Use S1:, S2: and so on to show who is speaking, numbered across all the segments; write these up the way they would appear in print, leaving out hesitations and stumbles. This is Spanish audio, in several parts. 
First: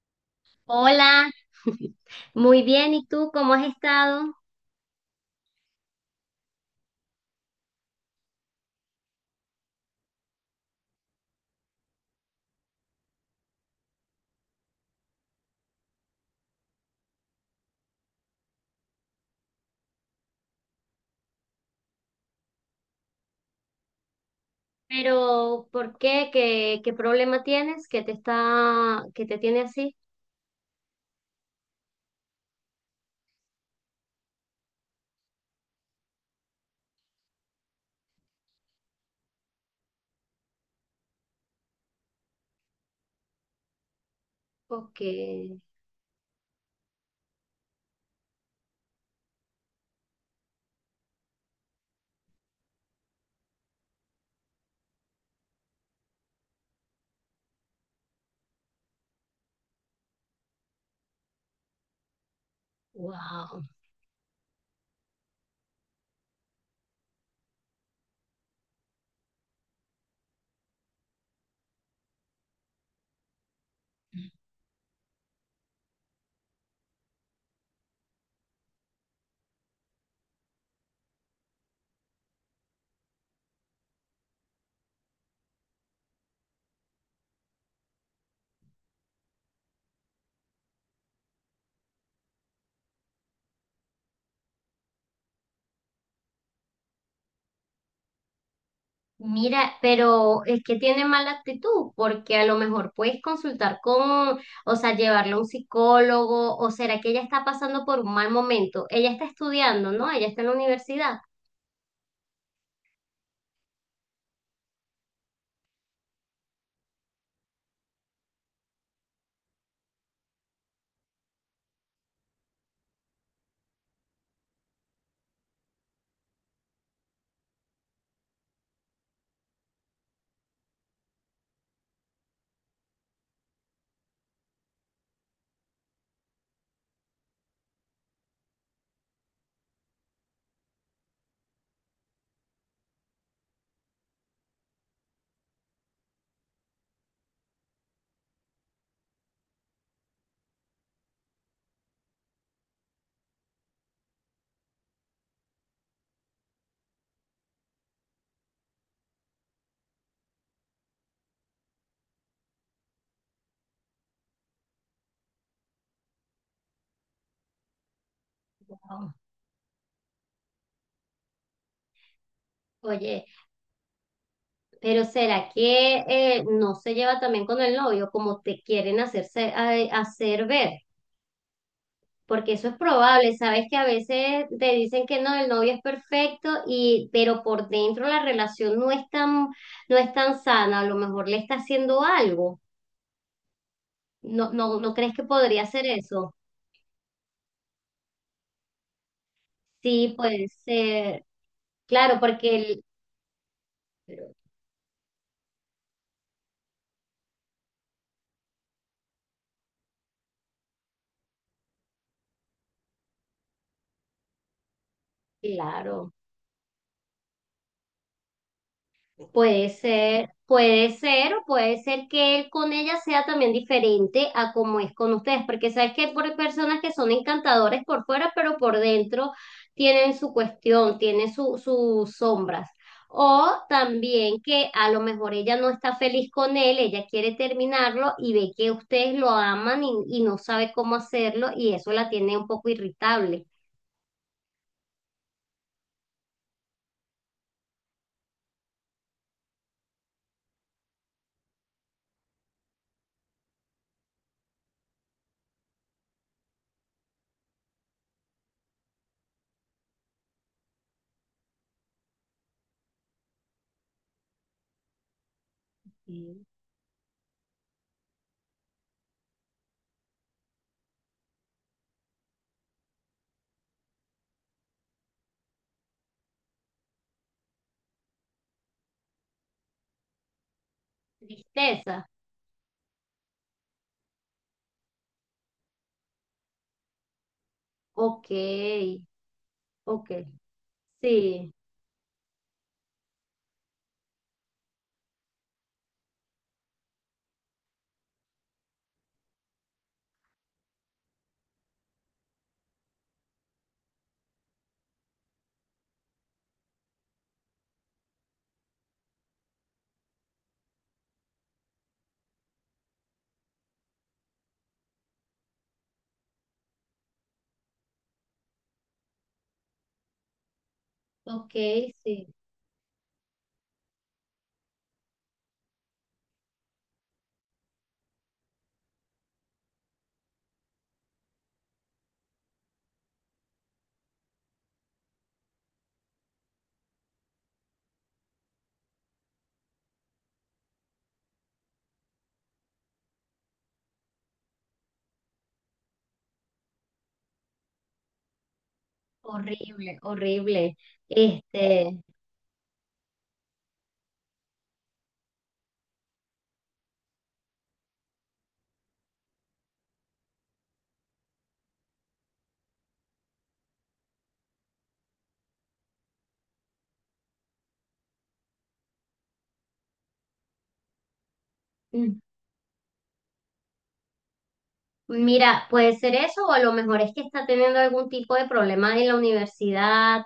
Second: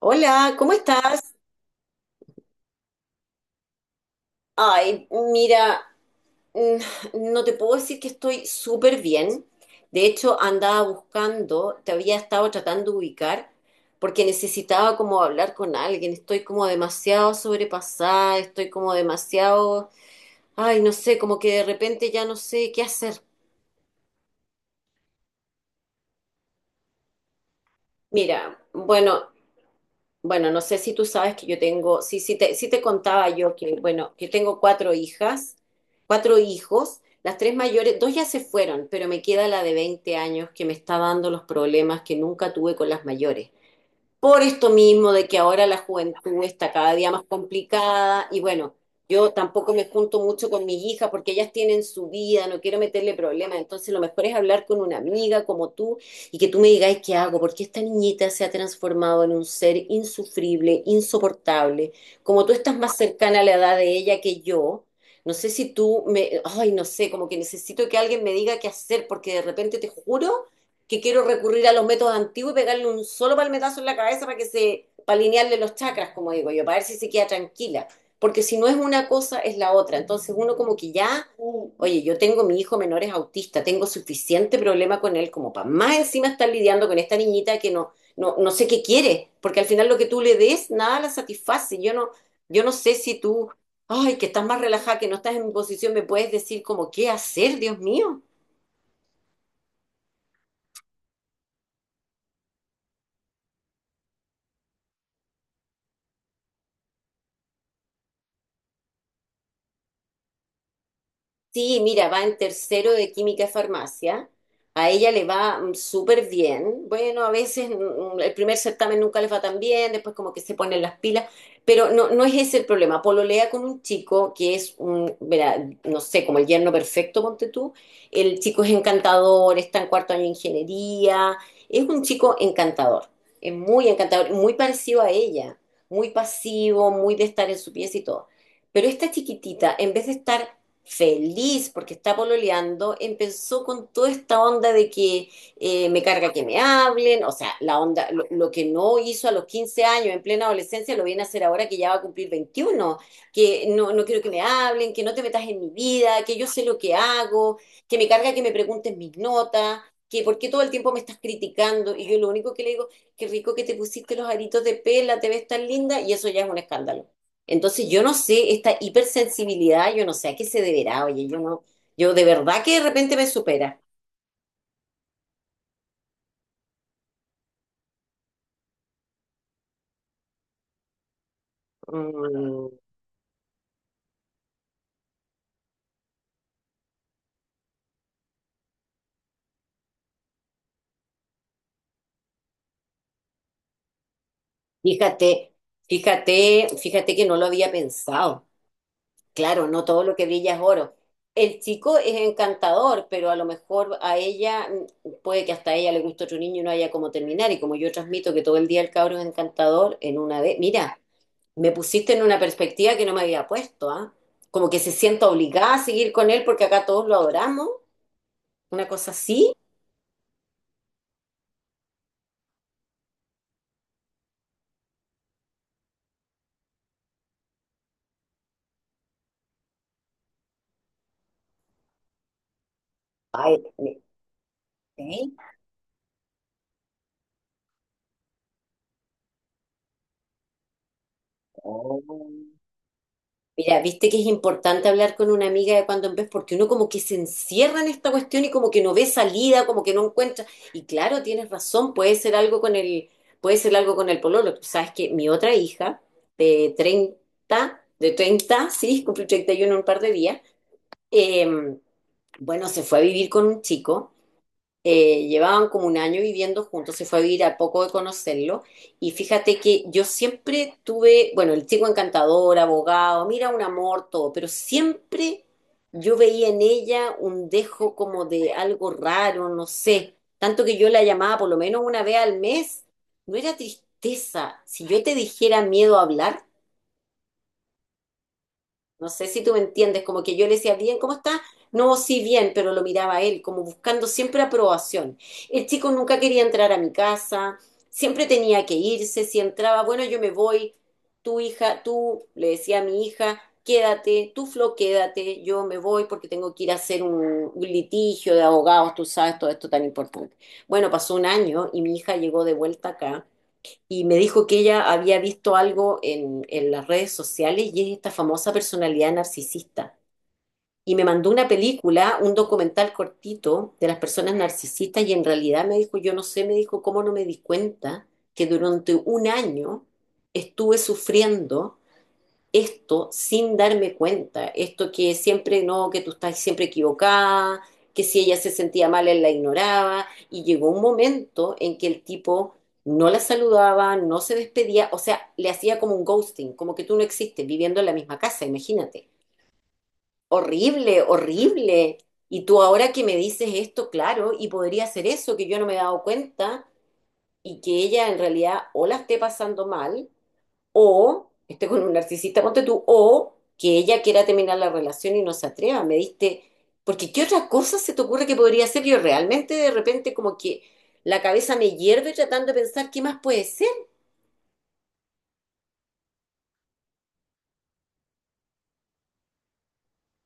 S1: Hola, ¿cómo
S2: Hola,
S1: estás?
S2: muy bien, ¿y tú cómo has estado?
S1: Ay, mira, mm, no te puedo decir que estoy súper bien. De hecho, andaba buscando, te había estado tratando de ubicar, porque necesitaba como hablar con alguien. Estoy como demasiado sobrepasada, estoy como demasiado, ay, no sé, como que de repente ya no sé qué hacer.
S2: Pero, ¿por qué? ¿¿Qué problema tienes que te
S1: Mira, bueno,
S2: tiene así?
S1: bueno, no sé si tú sabes que yo tengo, sí te contaba yo que, bueno, que tengo cuatro hijas, cuatro hijos. Las tres mayores, dos ya se fueron, pero me queda la de 20 años, que me está dando los problemas que nunca tuve con las mayores, por esto mismo de que
S2: Porque,
S1: ahora la juventud está cada día más complicada. Y bueno, yo tampoco me junto mucho con mis hijas porque ellas tienen su vida, no quiero meterle problemas, entonces lo mejor es hablar con una amiga como tú y que tú me digas qué hago, porque esta niñita se ha transformado en un ser insufrible, insoportable, como tú estás más cercana a la
S2: wow.
S1: edad de ella que yo. No sé si tú me, ay, no sé, como que necesito que alguien me diga qué hacer, porque de repente te juro que quiero recurrir a los métodos antiguos y pegarle un solo palmetazo en la cabeza para que se, para alinearle los chakras, como digo yo, para ver si se queda tranquila. Porque si no es una cosa, es la otra. Entonces uno como que ya, oye, yo tengo mi hijo menor es autista, tengo suficiente problema con él como para más encima estar lidiando con esta niñita, que no, no, no sé qué quiere, porque al final lo que tú le des, nada la satisface. Yo no sé si tú, ay, que estás más relajada, que no estás en mi posición, me puedes decir como qué hacer, Dios mío.
S2: Mira, pero es que tiene mala actitud, porque a lo mejor puedes consultar con, o sea, llevarlo a un psicólogo, o será que ella está pasando por un mal momento. Ella está estudiando, ¿no? Ella está en la universidad.
S1: Sí, mira, va en tercero de química y farmacia. A ella le va súper bien. Bueno, a veces el primer certamen nunca les va tan bien, después como que se ponen las pilas, pero no, no es ese el problema. Pololea con un chico que es un, verá, no sé, como el yerno perfecto, ponte tú. El chico es encantador, está en cuarto año de ingeniería, es un chico encantador, es muy encantador, muy parecido a ella, muy pasivo, muy de estar en su pieza y todo. Pero esta chiquitita, en vez de estar feliz porque está pololeando, empezó con toda esta onda de que me carga que me hablen. O sea, la onda, lo que no hizo a los 15 años en plena adolescencia lo viene a hacer ahora que ya va a cumplir 21, que no, no quiero que me hablen, que no te metas en mi vida, que yo sé lo que hago, que me carga que me pregunten mis notas, que por qué todo el tiempo me estás criticando. Y yo lo único que le digo, qué rico que te pusiste los aritos de pela, te ves tan linda, y eso ya es un escándalo. Entonces yo no sé, esta
S2: Wow.
S1: hipersensibilidad, yo no sé a qué se deberá, oye, yo no, yo de verdad que de repente me
S2: Oye.
S1: supera.
S2: Pero ¿será que no se lleva también con el novio como te quieren hacer ver? Porque
S1: Mm,
S2: eso es probable, sabes que a veces te dicen que no, el novio es perfecto y pero por dentro la relación no es tan sana, a lo mejor le está haciendo algo. ¿No crees que
S1: fíjate,
S2: podría ser eso?
S1: fíjate, fíjate que no lo había pensado. Claro, no todo
S2: Sí,
S1: lo que
S2: puede
S1: brilla es oro.
S2: ser.
S1: El chico es
S2: Claro, porque el,
S1: encantador, pero a lo mejor a ella, mm, puede que hasta a ella le guste otro niño y no haya cómo terminar. Y como yo transmito que todo el día el cabro es encantador, en una vez, mira, me pusiste en una perspectiva que no me había puesto, ¿ah? Como que se sienta obligada a seguir
S2: claro.
S1: con él porque acá todos lo adoramos, una cosa así.
S2: Puede ser, o puede ser que él con ella sea también diferente a como es con ustedes, porque sabes que por personas que son encantadores por fuera, pero por dentro tienen su cuestión, sus sombras. O
S1: Ay, ok.
S2: también que a lo mejor ella no está feliz con él, ella quiere terminarlo y ve que ustedes lo aman y no sabe cómo hacerlo y eso la tiene un poco irritable.
S1: Mira, viste que es importante hablar con una amiga de cuando en vez, porque uno como que se encierra en esta cuestión y como que no ve salida, como que no encuentra. Y claro, tienes razón, puede ser algo con el, puede ser algo con el pololo. Tú sabes que mi otra hija de treinta, sí, cumple 31 en un par de días, eh, bueno, se fue a vivir con un chico. Llevaban como un año
S2: Mm.
S1: viviendo juntos, se fue a vivir a poco de conocerlo. Y fíjate que yo siempre tuve, bueno, el chico encantador, abogado, mira, un amor, todo, pero siempre yo veía en ella un dejo como de algo raro, no sé. Tanto que yo la llamaba por lo menos
S2: Tristeza.
S1: una vez al mes, no era tristeza. Si yo te dijera miedo a hablar,
S2: Ok,
S1: no sé si tú me entiendes, como
S2: ok.
S1: que yo le decía, bien, ¿cómo está?
S2: Sí.
S1: No, sí, bien, pero lo miraba a él, como buscando siempre aprobación. El chico nunca quería entrar a mi casa, siempre tenía que irse, si entraba, bueno, yo me voy, tu hija, tú, le decía a mi hija, quédate, tú, Flo, quédate, yo me voy porque tengo que ir a hacer un litigio de abogados, tú sabes, todo esto tan importante. Bueno, pasó un año y mi hija llegó de vuelta acá y me dijo que ella había visto algo en las redes sociales, y es esta famosa personalidad narcisista. Y me mandó una
S2: Ok,
S1: película, un
S2: sí,
S1: documental cortito de las personas narcisistas, y en realidad me dijo, yo no sé, me dijo, ¿cómo no me di cuenta que durante un año estuve sufriendo esto sin darme cuenta, esto que siempre no, que tú estás siempre equivocada, que si ella se sentía mal, él la ignoraba? Y llegó un momento en que el tipo no la saludaba, no se despedía, o sea, le hacía como un ghosting, como que tú no existes viviendo en la misma casa, imagínate.
S2: horrible, horrible.
S1: Horrible, horrible.
S2: Este,
S1: Y tú ahora que me dices esto, claro, y podría ser eso, que yo no me he dado cuenta y que ella en realidad o la esté pasando mal o esté con un narcisista, ponte tú, o que ella quiera terminar la relación y no se atreva. Me diste, porque ¿qué otra cosa se te ocurre que podría ser? Yo realmente de repente como que la cabeza me hierve
S2: mm,
S1: tratando de pensar qué más puede ser.
S2: mira, puede ser eso o a lo mejor es que está teniendo algún tipo de problema en la universidad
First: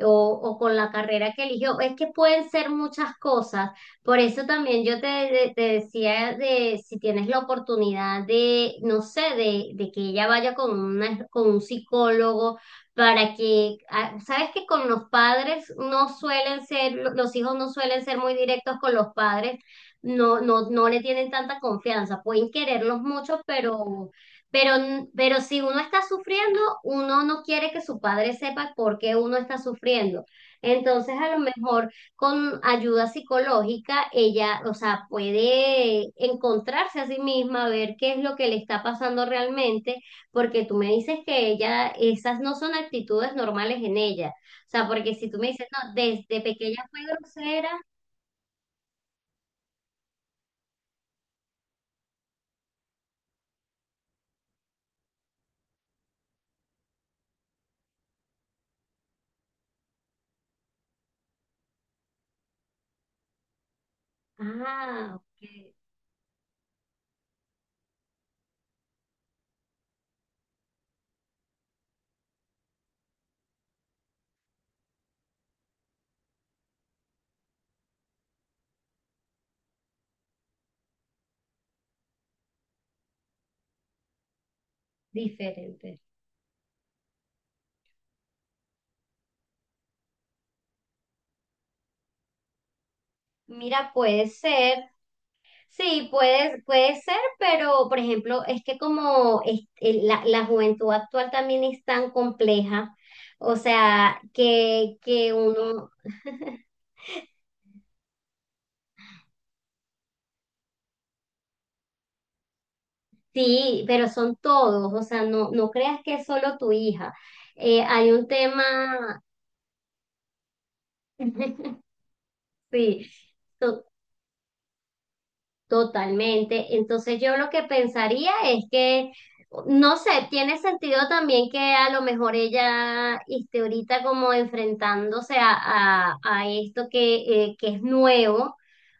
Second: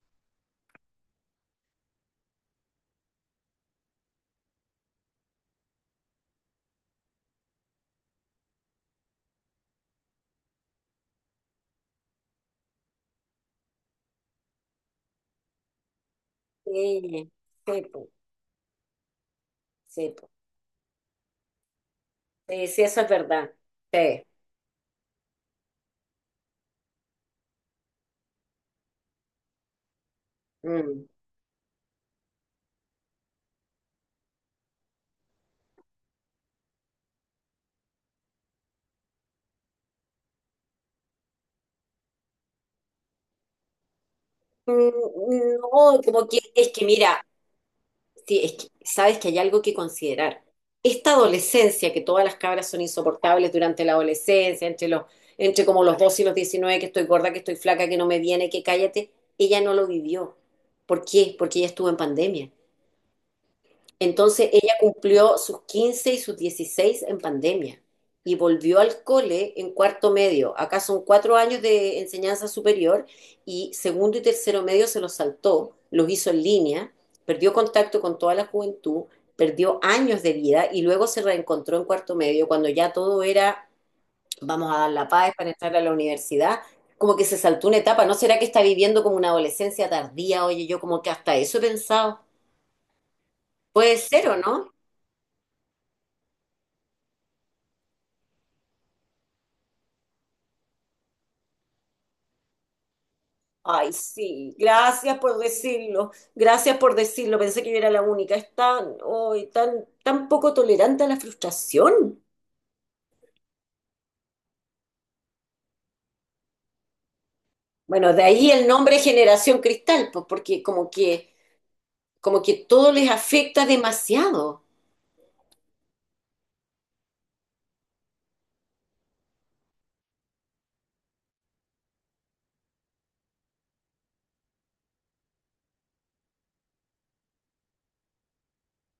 S2: o con la carrera que eligió. Es que pueden ser muchas cosas. Por eso también te decía de si tienes la oportunidad de, no sé, de que ella vaya con una, con un psicólogo para que, ah, sabes que con los padres no suelen
S1: Sí,
S2: los hijos no
S1: sí,
S2: suelen
S1: po,
S2: ser muy directos con los padres,
S1: sí, po.
S2: no le tienen tanta confianza, pueden
S1: Sí, sí,
S2: quererlos
S1: eso es
S2: mucho,
S1: verdad. Sí.
S2: pero, pero si uno está sufriendo, uno no quiere que su padre sepa por qué uno está sufriendo.
S1: Mm.
S2: Entonces, a lo mejor con ayuda psicológica, ella, o sea, puede encontrarse a sí misma, ver qué es lo que le está pasando realmente, porque tú me dices que ella, esas no son actitudes normales en ella. O sea,
S1: Mm,
S2: porque si tú me
S1: mm,
S2: dices, no,
S1: no, como que
S2: desde
S1: es
S2: pequeña
S1: que
S2: fue
S1: mira,
S2: grosera,
S1: sí, es que sabes que hay algo que considerar. Esta adolescencia, que todas las cabras son insoportables durante la adolescencia, entre como los 12 y los 19, que estoy gorda, que estoy flaca, que no me viene, que cállate, ella no lo vivió. ¿Por qué? Porque ella estuvo en pandemia. Entonces ella
S2: ah,
S1: cumplió
S2: ok,
S1: sus 15 y sus 16 en pandemia y volvió al cole en cuarto medio. Acá son 4 años de enseñanza superior, y segundo y tercero medio se los saltó, los hizo en línea, perdió contacto con toda la juventud, perdió años de vida y luego se reencontró en cuarto medio cuando ya todo era, vamos a dar la paz para entrar a la
S2: diferente.
S1: universidad. Como que se saltó una etapa, ¿no será que está viviendo como una adolescencia tardía? Oye, yo como que hasta eso he pensado.
S2: Mira,
S1: Puede ser,
S2: puede
S1: ¿o no?
S2: ser. Sí, puede, puede ser, pero por ejemplo, es que como la juventud actual también es tan compleja, o
S1: Ay,
S2: sea,
S1: sí,
S2: que uno,
S1: gracias por decirlo, pensé que yo era la única, es tan, ay, tan, tan poco tolerante a la frustración.
S2: sí, pero son todos, o sea, no, no creas que es solo tu hija. Hay
S1: Bueno, de
S2: un
S1: ahí el nombre
S2: tema.
S1: Generación Cristal, pues porque como que, como que todo
S2: Sí,
S1: les afecta demasiado,
S2: totalmente. Entonces yo lo que pensaría es que, no sé, tiene sentido también que a lo mejor ella esté ahorita como enfrentándose a esto que es nuevo.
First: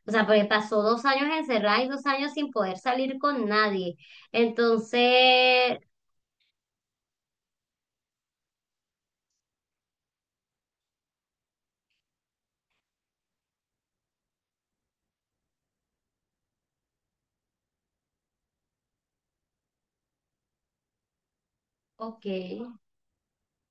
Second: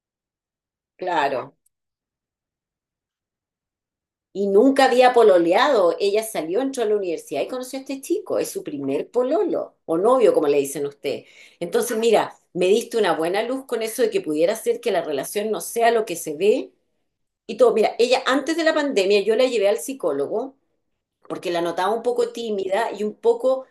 S2: O sea, porque pasó dos años
S1: claro.
S2: encerrada y dos años sin poder salir con nadie.
S1: Y nunca había
S2: Entonces,
S1: pololeado, ella salió, entró a la universidad y conoció a este chico, es su primer pololo, o novio, como le dicen ustedes. Entonces, mira, me diste una buena luz con eso de que pudiera ser que la relación no sea lo que se ve y todo. Mira, ella antes de la pandemia yo la llevé al psicólogo porque la notaba un
S2: ok,
S1: poco tímida y un poco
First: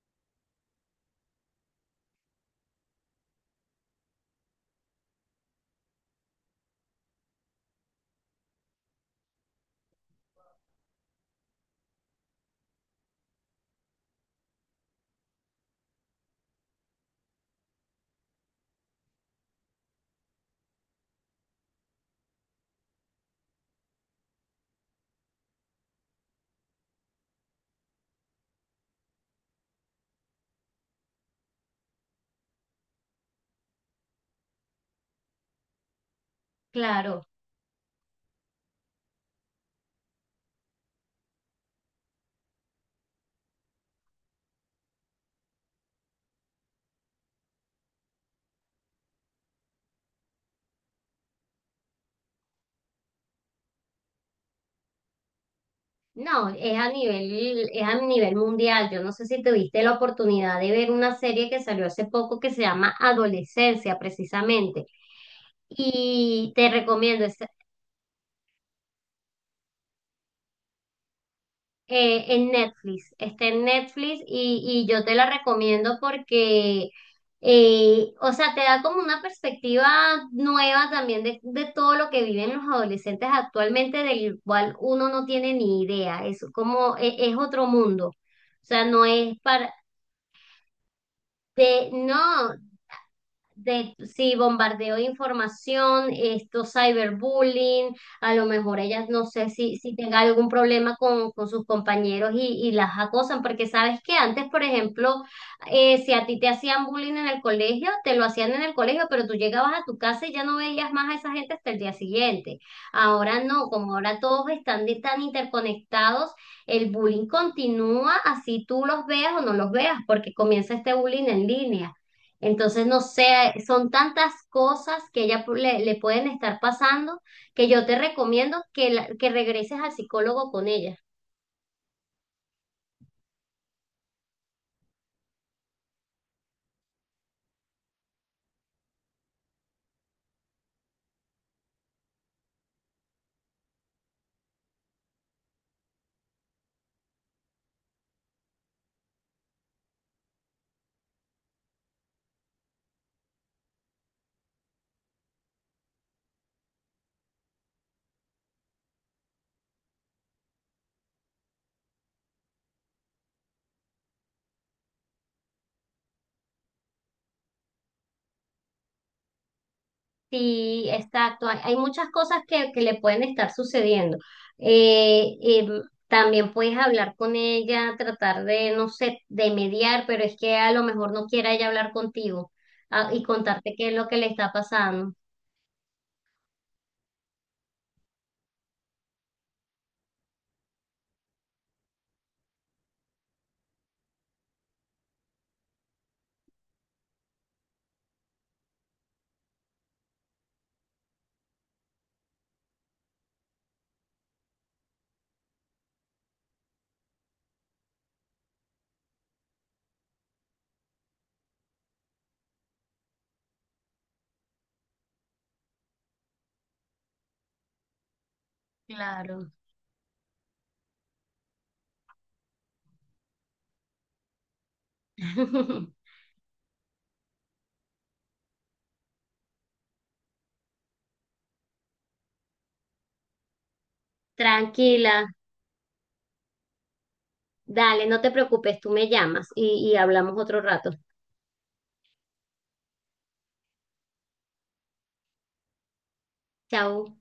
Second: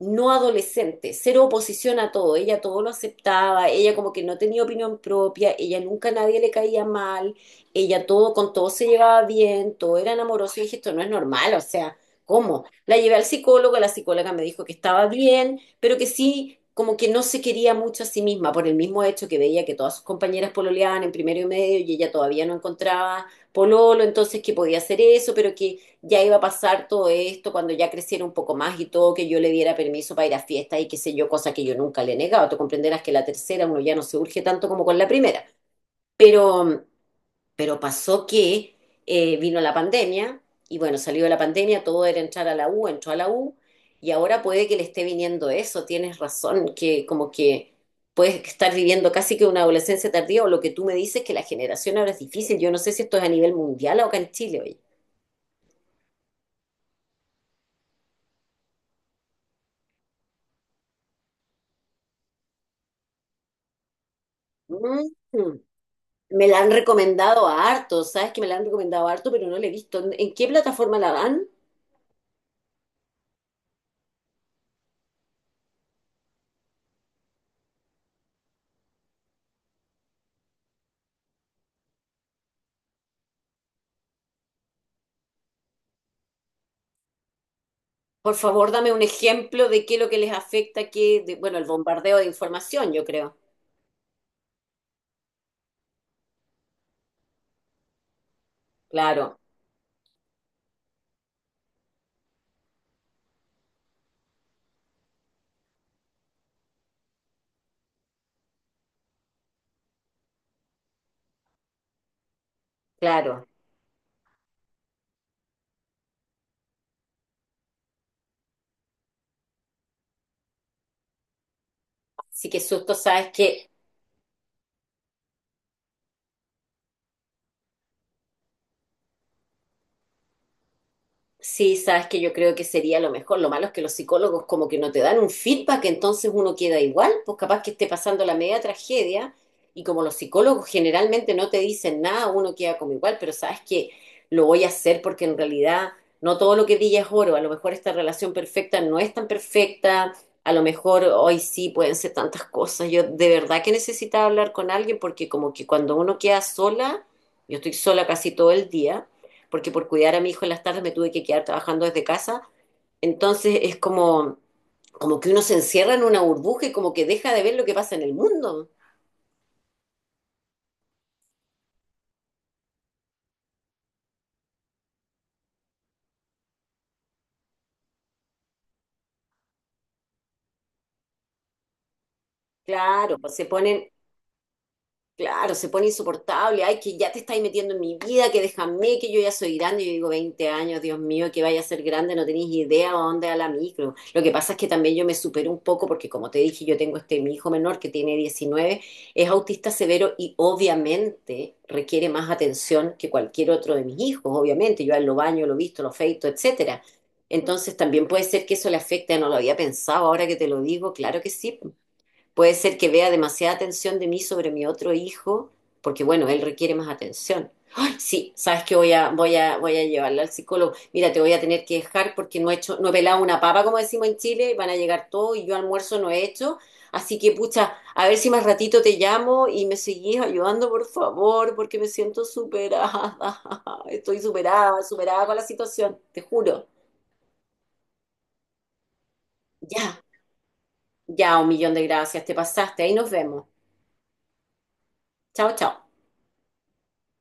S1: no adolescente, cero oposición a todo, ella todo lo aceptaba, ella como que no tenía opinión propia, ella nunca a nadie le caía mal, ella todo con todo se llevaba bien, todo era amoroso, y dije, esto no es normal, o sea, ¿cómo? La llevé al psicólogo, la psicóloga me dijo que estaba bien, pero que sí, como que no se quería mucho a sí misma, por el mismo hecho que veía que todas sus compañeras pololeaban en primero y medio y ella todavía no encontraba pololo, entonces que podía hacer eso, pero que ya iba a pasar todo esto cuando ya creciera un poco más y todo, que yo le diera permiso para ir a fiestas y qué sé yo, cosa que yo nunca le he negado. Tú comprenderás que la tercera uno ya no se urge tanto como con la primera. Pero,
S2: claro.
S1: pero pasó que vino la pandemia, y bueno, salió de la pandemia, todo era entrar a la U, entró a la U, y ahora puede que le esté viniendo eso, tienes razón, que como que puedes estar viviendo casi que una adolescencia tardía, o lo que tú me dices, que la generación ahora es difícil. Yo no sé si esto es a nivel mundial o acá en Chile, oye.
S2: No, es a nivel mundial. Yo no sé si tuviste la oportunidad de ver una serie que salió hace poco que se llama Adolescencia, precisamente.
S1: Mm. Me
S2: Y
S1: la
S2: te
S1: han
S2: recomiendo, es,
S1: recomendado a harto, ¿sabes que me la han recomendado a harto, pero no la he visto? ¿En qué plataforma la dan?
S2: en Netflix, está en Netflix y yo te la recomiendo porque, o sea, te da como una perspectiva nueva también de todo lo que viven los adolescentes actualmente, del cual uno no tiene ni idea, es como, es, otro mundo, o
S1: Por favor,
S2: sea,
S1: dame un
S2: no es
S1: ejemplo
S2: para,
S1: de qué es lo que les afecta, qué, de- bueno, el
S2: de,
S1: bombardeo de
S2: no,
S1: información, yo creo.
S2: de, sí, bombardeo de información, esto cyberbullying, a lo mejor ellas no
S1: Claro,
S2: sé si tenga algún problema con sus compañeros y las acosan, porque sabes que antes, por ejemplo, si a ti te hacían bullying en el colegio, te lo hacían en el colegio, pero tú llegabas a tu casa y ya no veías más a esa gente hasta el día siguiente. Ahora
S1: claro.
S2: no, como ahora todos tan interconectados, el bullying continúa así tú los veas o no los veas, porque comienza este bullying en línea.
S1: Así que
S2: Entonces,
S1: susto,
S2: no sé,
S1: ¿sabes que
S2: son tantas cosas que le pueden estar pasando que yo te recomiendo que, que regreses al psicólogo con ella.
S1: sí, sabes que yo creo que sería lo mejor? Lo malo es que los psicólogos como que no te dan un feedback, entonces uno queda igual, pues capaz que esté pasando la media tragedia, y como los psicólogos generalmente no te dicen nada, uno queda como igual, pero sabes que lo voy a hacer, porque en realidad no todo lo que brilla es oro. A lo mejor esta relación perfecta no es tan perfecta, a lo mejor hoy sí pueden ser tantas cosas. Yo de verdad que necesitaba hablar con alguien, porque como que cuando uno queda sola, yo estoy sola casi todo el día porque por cuidar a mi hijo en las tardes me tuve que quedar trabajando desde casa. Entonces es como, como que uno se encierra en una burbuja y como que deja de ver lo que pasa en el mundo.
S2: Sí, exacto. Hay muchas cosas que le pueden estar sucediendo. Eh, em, También puedes hablar con ella, tratar de, no sé, de mediar, pero es que a lo mejor no quiera ella hablar contigo, ah,
S1: Claro,
S2: y
S1: pues se
S2: contarte qué
S1: ponen,
S2: es lo que le está pasando.
S1: claro, se pone insoportable. Ay, que ya te estáis metiendo en mi vida, que déjame, que yo ya soy grande. Yo digo, 20 años, Dios mío, que vaya a ser grande, no tenéis idea a dónde a la micro. Lo que pasa es que también yo me supero un poco, porque como te dije, yo tengo este mi hijo menor que tiene 19, es autista severo y obviamente requiere más atención que cualquier otro de mis hijos, obviamente. Yo a él lo baño, lo visto, lo feito, etcétera. Entonces también puede ser que eso le afecte, no lo había pensado, ahora que te lo digo, claro que sí. Puede ser que vea demasiada atención de mí sobre mi otro hijo, porque bueno, él requiere más atención. Ay, sí, sabes que voy a, voy
S2: Claro.
S1: a, voy a llevarla al psicólogo. Mira, te voy a tener que dejar porque no he hecho, no he pelado una papa, como decimos en Chile, y van a llegar todos y yo almuerzo no he hecho. Así que, pucha, a ver si más ratito te llamo y me seguís ayudando, por favor, porque me siento superada. Estoy superada, superada
S2: Tranquila,
S1: con la situación, te juro.
S2: dale, no te preocupes, tú me llamas y
S1: Ya,
S2: hablamos otro rato.
S1: ya, un millón de gracias, te pasaste. Ahí nos vemos. Chao, chao.
S2: Chao.